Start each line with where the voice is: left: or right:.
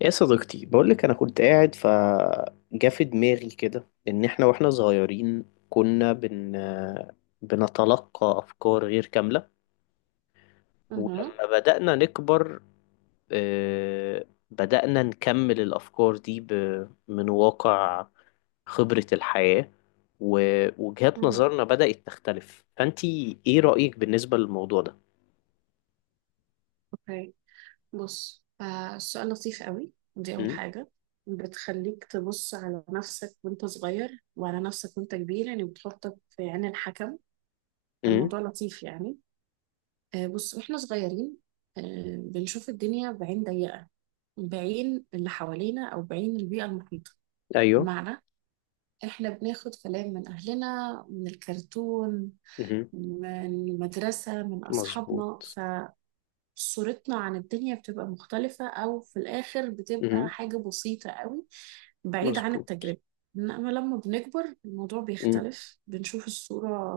left: يا صديقتي، بقولك أنا كنت قاعد فجا في دماغي كده، إن إحنا وإحنا صغيرين كنا بنتلقى أفكار غير كاملة.
right: مهم.
left: ولما بدأنا نكبر، بدأنا نكمل الأفكار دي من واقع خبرة الحياة. ووجهات
right: مهم.
left: نظرنا بدأت تختلف. فأنتي إيه رأيك بالنسبة للموضوع ده؟
right: اوكي. بص، آه السؤال لطيف قوي، دي اول
left: امم.
right: حاجه بتخليك تبص على نفسك وانت صغير وعلى نفسك وانت كبير، يعني بتحطك في عين الحكم،
left: امم.
right: فالموضوع لطيف يعني. آه بص، واحنا صغيرين آه بنشوف الدنيا بعين ضيقه، بعين اللي حوالينا او بعين البيئه المحيطه،
left: ايوه.
right: بمعنى احنا بناخد كلام من اهلنا، من الكرتون،
left: امم.
right: من المدرسه، من اصحابنا.
left: مظبوط.
right: صورتنا عن الدنيا بتبقى مختلفة أو في الآخر بتبقى
left: امم.
right: حاجة بسيطة قوي، بعيد عن
left: مظبوط.
right: التجربة. إنما لما بنكبر الموضوع بيختلف، بنشوف الصورة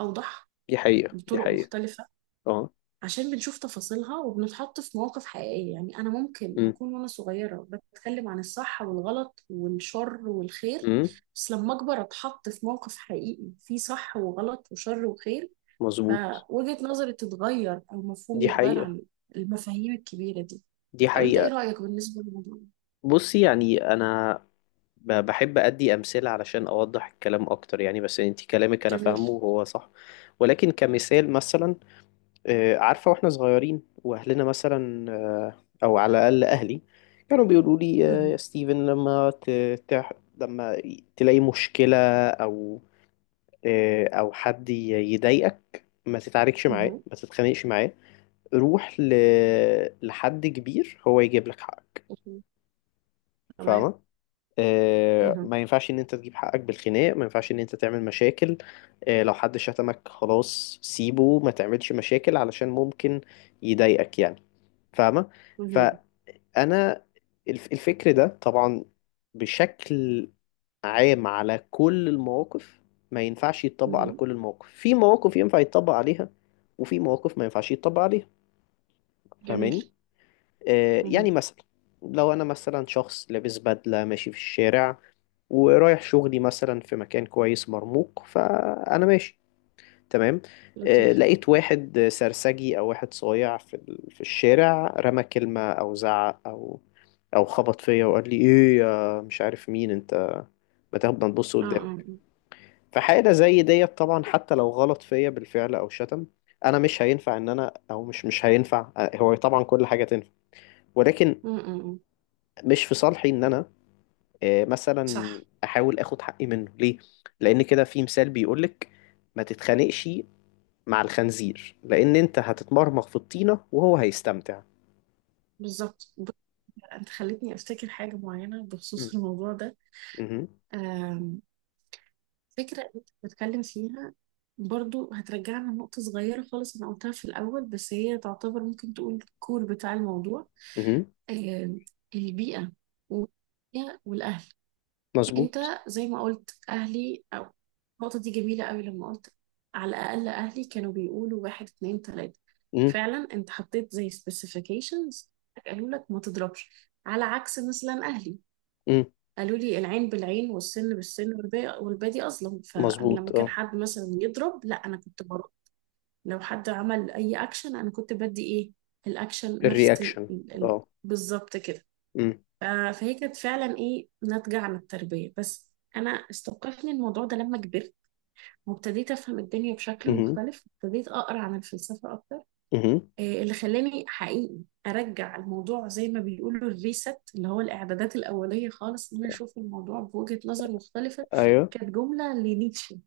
right: أوضح،
left: دي حقيقة. دي
right: بطرق
left: حقيقة.
right: مختلفة،
left: اه.
right: عشان بنشوف تفاصيلها وبنتحط في مواقف حقيقية. يعني أنا ممكن
left: امم.
right: أكون وأنا صغيرة بتكلم عن الصح والغلط والشر والخير،
left: امم.
right: بس لما أكبر أتحط في موقف حقيقي فيه صح وغلط وشر وخير،
left: مظبوط.
right: فوجهة نظري تتغير أو مفهومي
left: دي
right: يتغير
left: حقيقة.
right: عن المفاهيم الكبيرة دي.
left: دي
right: طب أنت إيه
left: حقيقة.
right: رأيك بالنسبة للموضوع؟
left: بصي، يعني أنا بحب أدي أمثلة علشان أوضح الكلام أكتر. يعني بس أنت كلامك أنا
right: جميل.
left: فاهمه وهو صح. ولكن كمثال مثلا، عارفة، وإحنا صغيرين وأهلنا مثلا، أو على الأقل أهلي، كانوا بيقولوا لي،
right: مهم.
left: يا ستيفن، لما لما تلاقي مشكلة، أو أو حد يضايقك، ما تتعاركش معاه،
right: مهم.
left: ما تتخانقش معاه، روح لحد كبير هو يجيب لك حقك.
right: مهم. تمام.
left: فاهمة؟
right: مهم.
left: ما ينفعش ان انت تجيب حقك بالخناق. ما ينفعش ان انت تعمل مشاكل. لو حد شتمك، خلاص سيبه، ما تعملش مشاكل علشان ممكن يضايقك يعني. فاهمة؟
right: مهم.
left: فانا الفكر ده طبعا بشكل عام على كل المواقف، ما ينفعش يتطبق على
right: مهم.
left: كل المواقف. في مواقف ينفع يتطبق عليها وفي مواقف ما ينفعش يتطبق عليها.
right: جميل.
left: فاهماني؟ يعني
right: مهم.
left: مثلا، لو انا مثلا شخص لابس بدلة ماشي في الشارع، ورايح شغلي مثلا في مكان كويس مرموق، فانا ماشي تمام.
right: لطيف.
left: لقيت واحد سرسجي او واحد صايع في الشارع، رمى كلمة او زعق او خبط فيا، وقال لي ايه يا مش عارف مين انت، ما تاخد، ما تبص
right: آه
left: قدامك.
right: آه
left: فحاجة زي ديت طبعا، حتى لو غلط فيا بالفعل او شتم، انا مش هينفع ان انا، او مش هينفع. هو طبعا كل حاجة تنفع، ولكن
right: آه. آه، آه، آه.
left: مش في صالحي ان انا مثلا
right: صح.
left: احاول اخد حقي منه، ليه؟ لان كده في مثال بيقولك، ما تتخانقش مع الخنزير، لان انت هتتمرمغ في الطينة وهو هيستمتع.
right: بالظبط. بص، أنت خلتني أفتكر حاجة معينة
left: مم.
right: بخصوص الموضوع ده.
left: مهم.
right: آم، فكرة أنت بتتكلم فيها برضو هترجعنا لنقطة صغيرة خالص أنا قلتها في الأول، بس هي تعتبر ممكن تقول الكور بتاع الموضوع.
left: مهم.
right: آه، البيئة والدنيا والأهل.
left: مظبوط.
right: أنت زي ما قلت أهلي، أو النقطة دي جميلة قوي لما قلت على الأقل أهلي كانوا بيقولوا واحد اتنين تلاتة،
left: مم.
right: فعلا أنت حطيت زي specifications، قالوا لك ما تضربش. على عكس مثلا أهلي
left: مم.
right: قالوا لي العين بالعين والسن بالسن والباقي والبادي أظلم، فأنا
left: مظبوط.
right: لما كان
left: اه.
right: حد مثلا يضرب لا أنا كنت برد. لو حد عمل أي أكشن أنا كنت بدي إيه، الأكشن نفس
left: الرياكشن. اه.
right: بالظبط كده.
left: مم.
right: آه، فهي كانت فعلا ايه ناتجة عن التربية، بس انا استوقفني الموضوع ده لما كبرت وابتديت افهم الدنيا بشكل
left: مهم.
right: مختلف، ابتديت اقرا عن الفلسفة اكتر،
left: مهم.
right: آه، اللي خلاني حقيقي ارجع الموضوع زي ما بيقولوا الريست، اللي هو الاعدادات الاولية خالص، ان انا اشوف الموضوع بوجهة نظر مختلفة.
left: ايوه.
right: كانت جملة لنيتشه،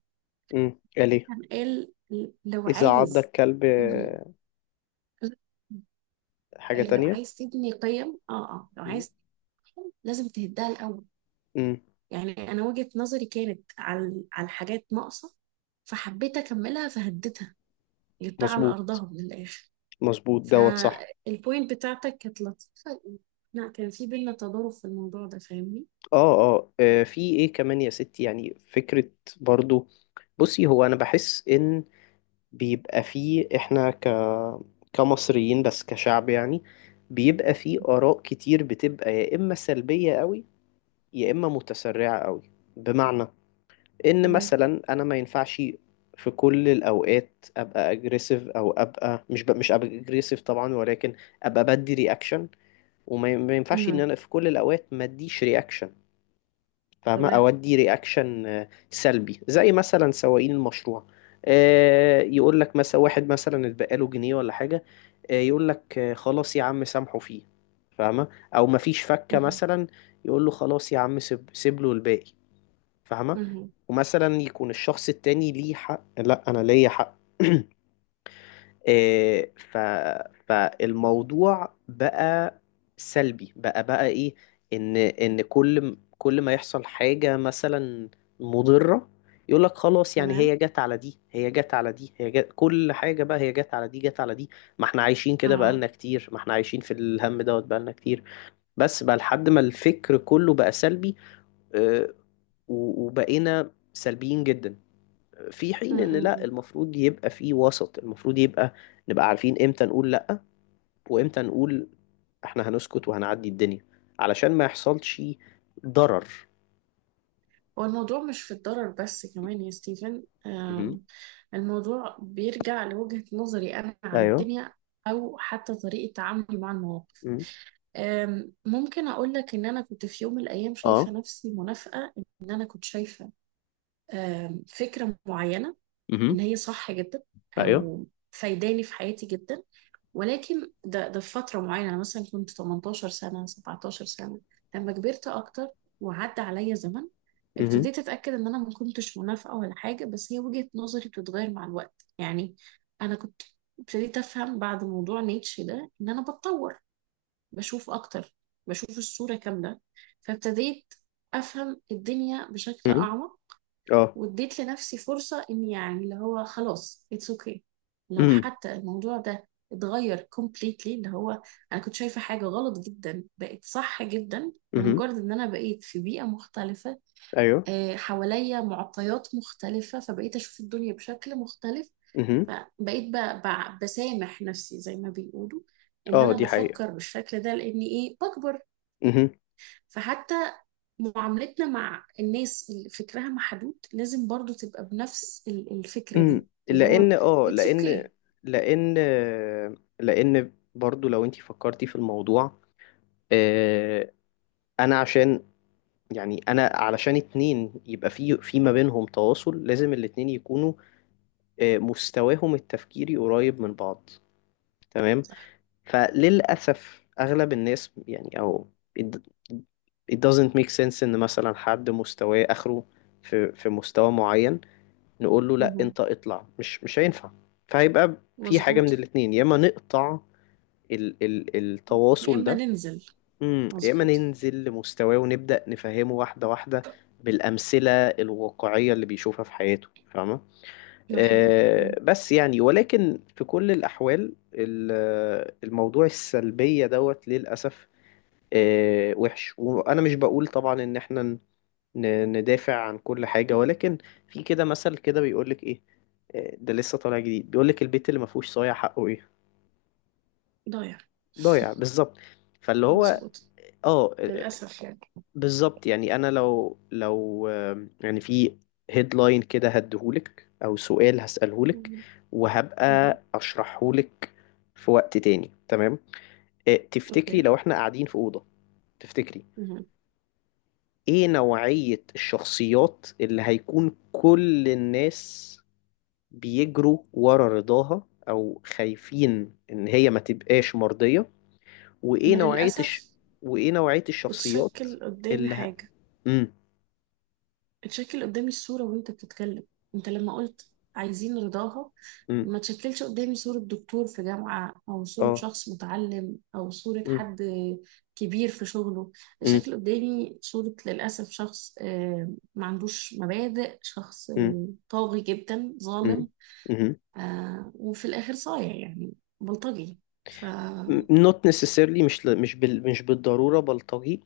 left: مم. اليه.
right: كان قال لو
left: اذا عض
right: عايز
left: الكلب
right: تبني-
left: حاجة تانية.
right: تبني قيم لو
left: مم.
right: عايز لازم تهدها الاول.
left: مم.
right: يعني انا وجهة نظري كانت على حاجات ناقصة، فحبيت اكملها فهديتها، جبتها على
left: مظبوط.
right: ارضها من الاخر.
left: مظبوط دوت صح.
right: فالبوينت بتاعتك كانت لطيفة، لا كان في بينا تضارب في الموضوع ده، فاهمني.
left: اه. اه. في ايه كمان يا ستي؟ يعني فكرة برضو. بصي، هو انا بحس ان بيبقى فيه، احنا كمصريين بس، كشعب يعني، بيبقى فيه اراء كتير بتبقى يا اما سلبية قوي يا اما متسرعة قوي. بمعنى ان
right: تمام.
left: مثلا انا ما ينفعش في كل الاوقات ابقى اجريسيف، او ابقى، مش ابقى اجريسيف طبعا، ولكن ابقى بدي رياكشن. وما ي- ما ينفعش ان
right: امم.
left: انا في كل الاوقات ما اديش رياكشن. فاهمة؟
right: تمام.
left: أودي رياكشن سلبي زي مثلا سواقين المشروع، يقول لك مثلا واحد مثلا اتبقى له جنيه ولا حاجة، يقول لك خلاص يا عم سامحه فيه. فاهمة؟ أو مفيش فكة
right: امم.
left: مثلا، يقول له خلاص يا عم، سيب له الباقي. فاهمة؟
right: امم.
left: ومثلا يكون الشخص التاني ليه حق، لا أنا ليا حق. إيه، فالموضوع بقى سلبي، بقى ايه، ان كل ما يحصل حاجة مثلا مضرة، يقول لك خلاص، يعني هي
right: تمام.
left: جت على دي، هي جت على دي، هي جت، كل حاجة بقى هي جت على دي، جت على دي. ما احنا عايشين كده
right: اه.
left: بقالنا كتير، ما احنا عايشين في الهم دوت بقالنا كتير، بس بقى لحد ما الفكر كله بقى سلبي. آه، وبقينا سلبيين جدا. في حين ان لا،
right: امم.
left: المفروض يبقى في وسط، المفروض يبقى نبقى عارفين امتى نقول لا، وامتى نقول احنا هنسكت وهنعدي الدنيا، علشان ما يحصلش ضرر.
right: هو الموضوع مش في الضرر بس كمان يا ستيفن،
left: مهم.
right: الموضوع بيرجع لوجهة نظري أنا على
left: ايوه.
right: الدنيا، أو حتى طريقة تعاملي مع المواقف.
left: مهم.
right: ممكن أقول لك إن أنا كنت في يوم من الأيام شايفة
left: اه.
right: نفسي منافقة، إن أنا كنت شايفة فكرة معينة إن
left: مهم.
right: هي صح جدا
left: ايوه.
right: أو فايداني في حياتي جدا، ولكن ده في فترة معينة أنا مثلا كنت 18 سنة 17 سنة. لما كبرت أكتر وعدى عليا زمن
left: مهم.
right: ابتديت أتأكد إن أنا ما كنتش منافقة ولا حاجة، بس هي وجهة نظري بتتغير مع الوقت يعني. أنا كنت ابتديت أفهم بعد موضوع نيتشه ده إن أنا بتطور، بشوف أكتر، بشوف الصورة كاملة، فابتديت أفهم الدنيا بشكل
left: مهم.
right: أعمق،
left: اه.
right: واديت لنفسي فرصة إن يعني اللي هو خلاص اتس اوكي، لو
left: مهم.
right: حتى الموضوع ده اتغير completely، اللي هو أنا كنت شايفة حاجة غلط جدا بقت صح جدا
left: مهم.
right: لمجرد إن أنا بقيت في بيئة مختلفة.
left: ايوه.
right: آه، حواليا معطيات مختلفة، فبقيت أشوف الدنيا بشكل مختلف،
left: مهم.
right: فبقيت بسامح نفسي زي ما بيقولوا ان
left: اه.
right: انا
left: دي حقيقة.
right: بفكر بالشكل ده لاني ايه بكبر.
left: مهم.
right: فحتى معاملتنا مع الناس اللي فكرها محدود لازم برضو تبقى بنفس الفكرة دي،
left: مم.
right: اللي هو
left: لان اه
right: it's
left: لان
right: okay.
left: لان لان برضو، لو انتي فكرتي في الموضوع، آه، انا عشان، يعني انا علشان اتنين يبقى في ما بينهم تواصل، لازم الاتنين يكونوا، مستواهم التفكيري قريب من بعض، تمام. فللاسف اغلب الناس يعني، او it, it doesn't make sense ان مثلا حد مستواه اخره في مستوى معين، نقول له لا
right: مهم.
left: انت اطلع، مش هينفع. فهيبقى في حاجة من
right: مظبوط.
left: الاتنين، يا اما نقطع ال ال
right: يا
left: التواصل
right: إما
left: ده،
right: ننزل.
left: يا اما
right: مظبوط.
left: ننزل لمستواه ونبدأ نفهمه واحدة واحدة بالأمثلة الواقعية اللي بيشوفها في حياته. فاهمة؟
right: ده حقيقي. مم.
left: أه بس، يعني ولكن في كل الأحوال الموضوع السلبية دوت للأسف. أه وحش. وأنا مش بقول طبعا إن احنا ندافع عن كل حاجة، ولكن في كده مثل كده بيقولك إيه، ده لسه طالع جديد، بيقولك، البيت اللي ما فيهوش صايع حقه إيه؟
right: ضايع.
left: ضايع بالظبط. فاللي هو،
right: مظبوط.
left: اه.
right: للأسف يعني.
left: بالظبط يعني. انا لو يعني في هيدلاين كده هديهولك، او سؤال هسألهولك،
right: مهم. مهم.
left: وهبقى اشرحهولك في وقت تاني، تمام؟ تفتكري
right: أوكي.
left: لو احنا قاعدين في أوضة، تفتكري
right: مهم.
left: ايه نوعية الشخصيات اللي هيكون كل الناس بيجروا ورا رضاها، او خايفين ان هي ما تبقاش مرضية؟ وايه
right: أنا
left: نوعية الش...
right: للأسف
left: وايه نوعية الشخصيات
right: اتشكل قدامي
left: اللي ه...
right: حاجة،
left: امم.
right: اتشكل قدامي الصورة وانت بتتكلم. انت لما قلت عايزين رضاها
left: امم.
right: ما تشكلش قدامي صورة دكتور في جامعة او صورة
left: اه.
right: شخص متعلم او صورة
left: مم.
right: حد كبير في شغله،
left: مم.
right: اتشكل قدامي صورة للأسف شخص آه، ما عندوش مبادئ، شخص
left: مم.
right: آه، طاغي جدا،
left: مم.
right: ظالم،
left: مم.
right: آه، وفي الآخر صايع يعني، بلطجي. فالبلطجة
left: not necessarily. مش بالضرورة بلطجي.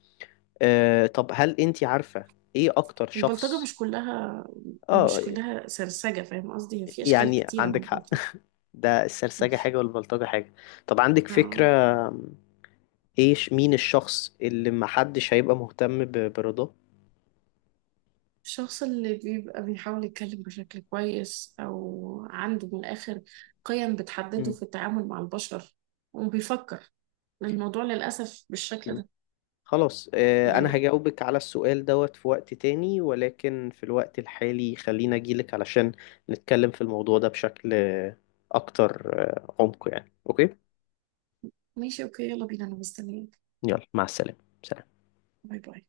left: طب هل انت عارفة ايه اكتر شخص؟
right: مش كلها،
left: اه.
right: مش كلها سرسجة، فاهم قصدي، هي في أشكال
left: يعني
right: كتيرة من
left: عندك حق.
right: البلطجة.
left: ده السرسجة حاجة والبلطجة حاجة. طب عندك فكرة
right: آه.
left: ايش مين الشخص اللي محدش هيبقى مهتم برضاه؟
right: الشخص اللي بيبقى بيحاول يتكلم بشكل كويس أو عنده من الآخر قيم بتحدده
left: مم.
right: في التعامل مع البشر وبيفكر، لأن الموضوع للأسف بالشكل ده
left: خلاص، انا
right: يعني.
left: هجاوبك على السؤال دوت في وقت تاني، ولكن في الوقت الحالي خلينا اجيلك علشان نتكلم في الموضوع ده بشكل اكتر عمق يعني، اوكي؟
right: ماشي أوكي، يلا بينا أنا مستنيك.
left: يلا مع السلامة. سلام.
right: باي باي.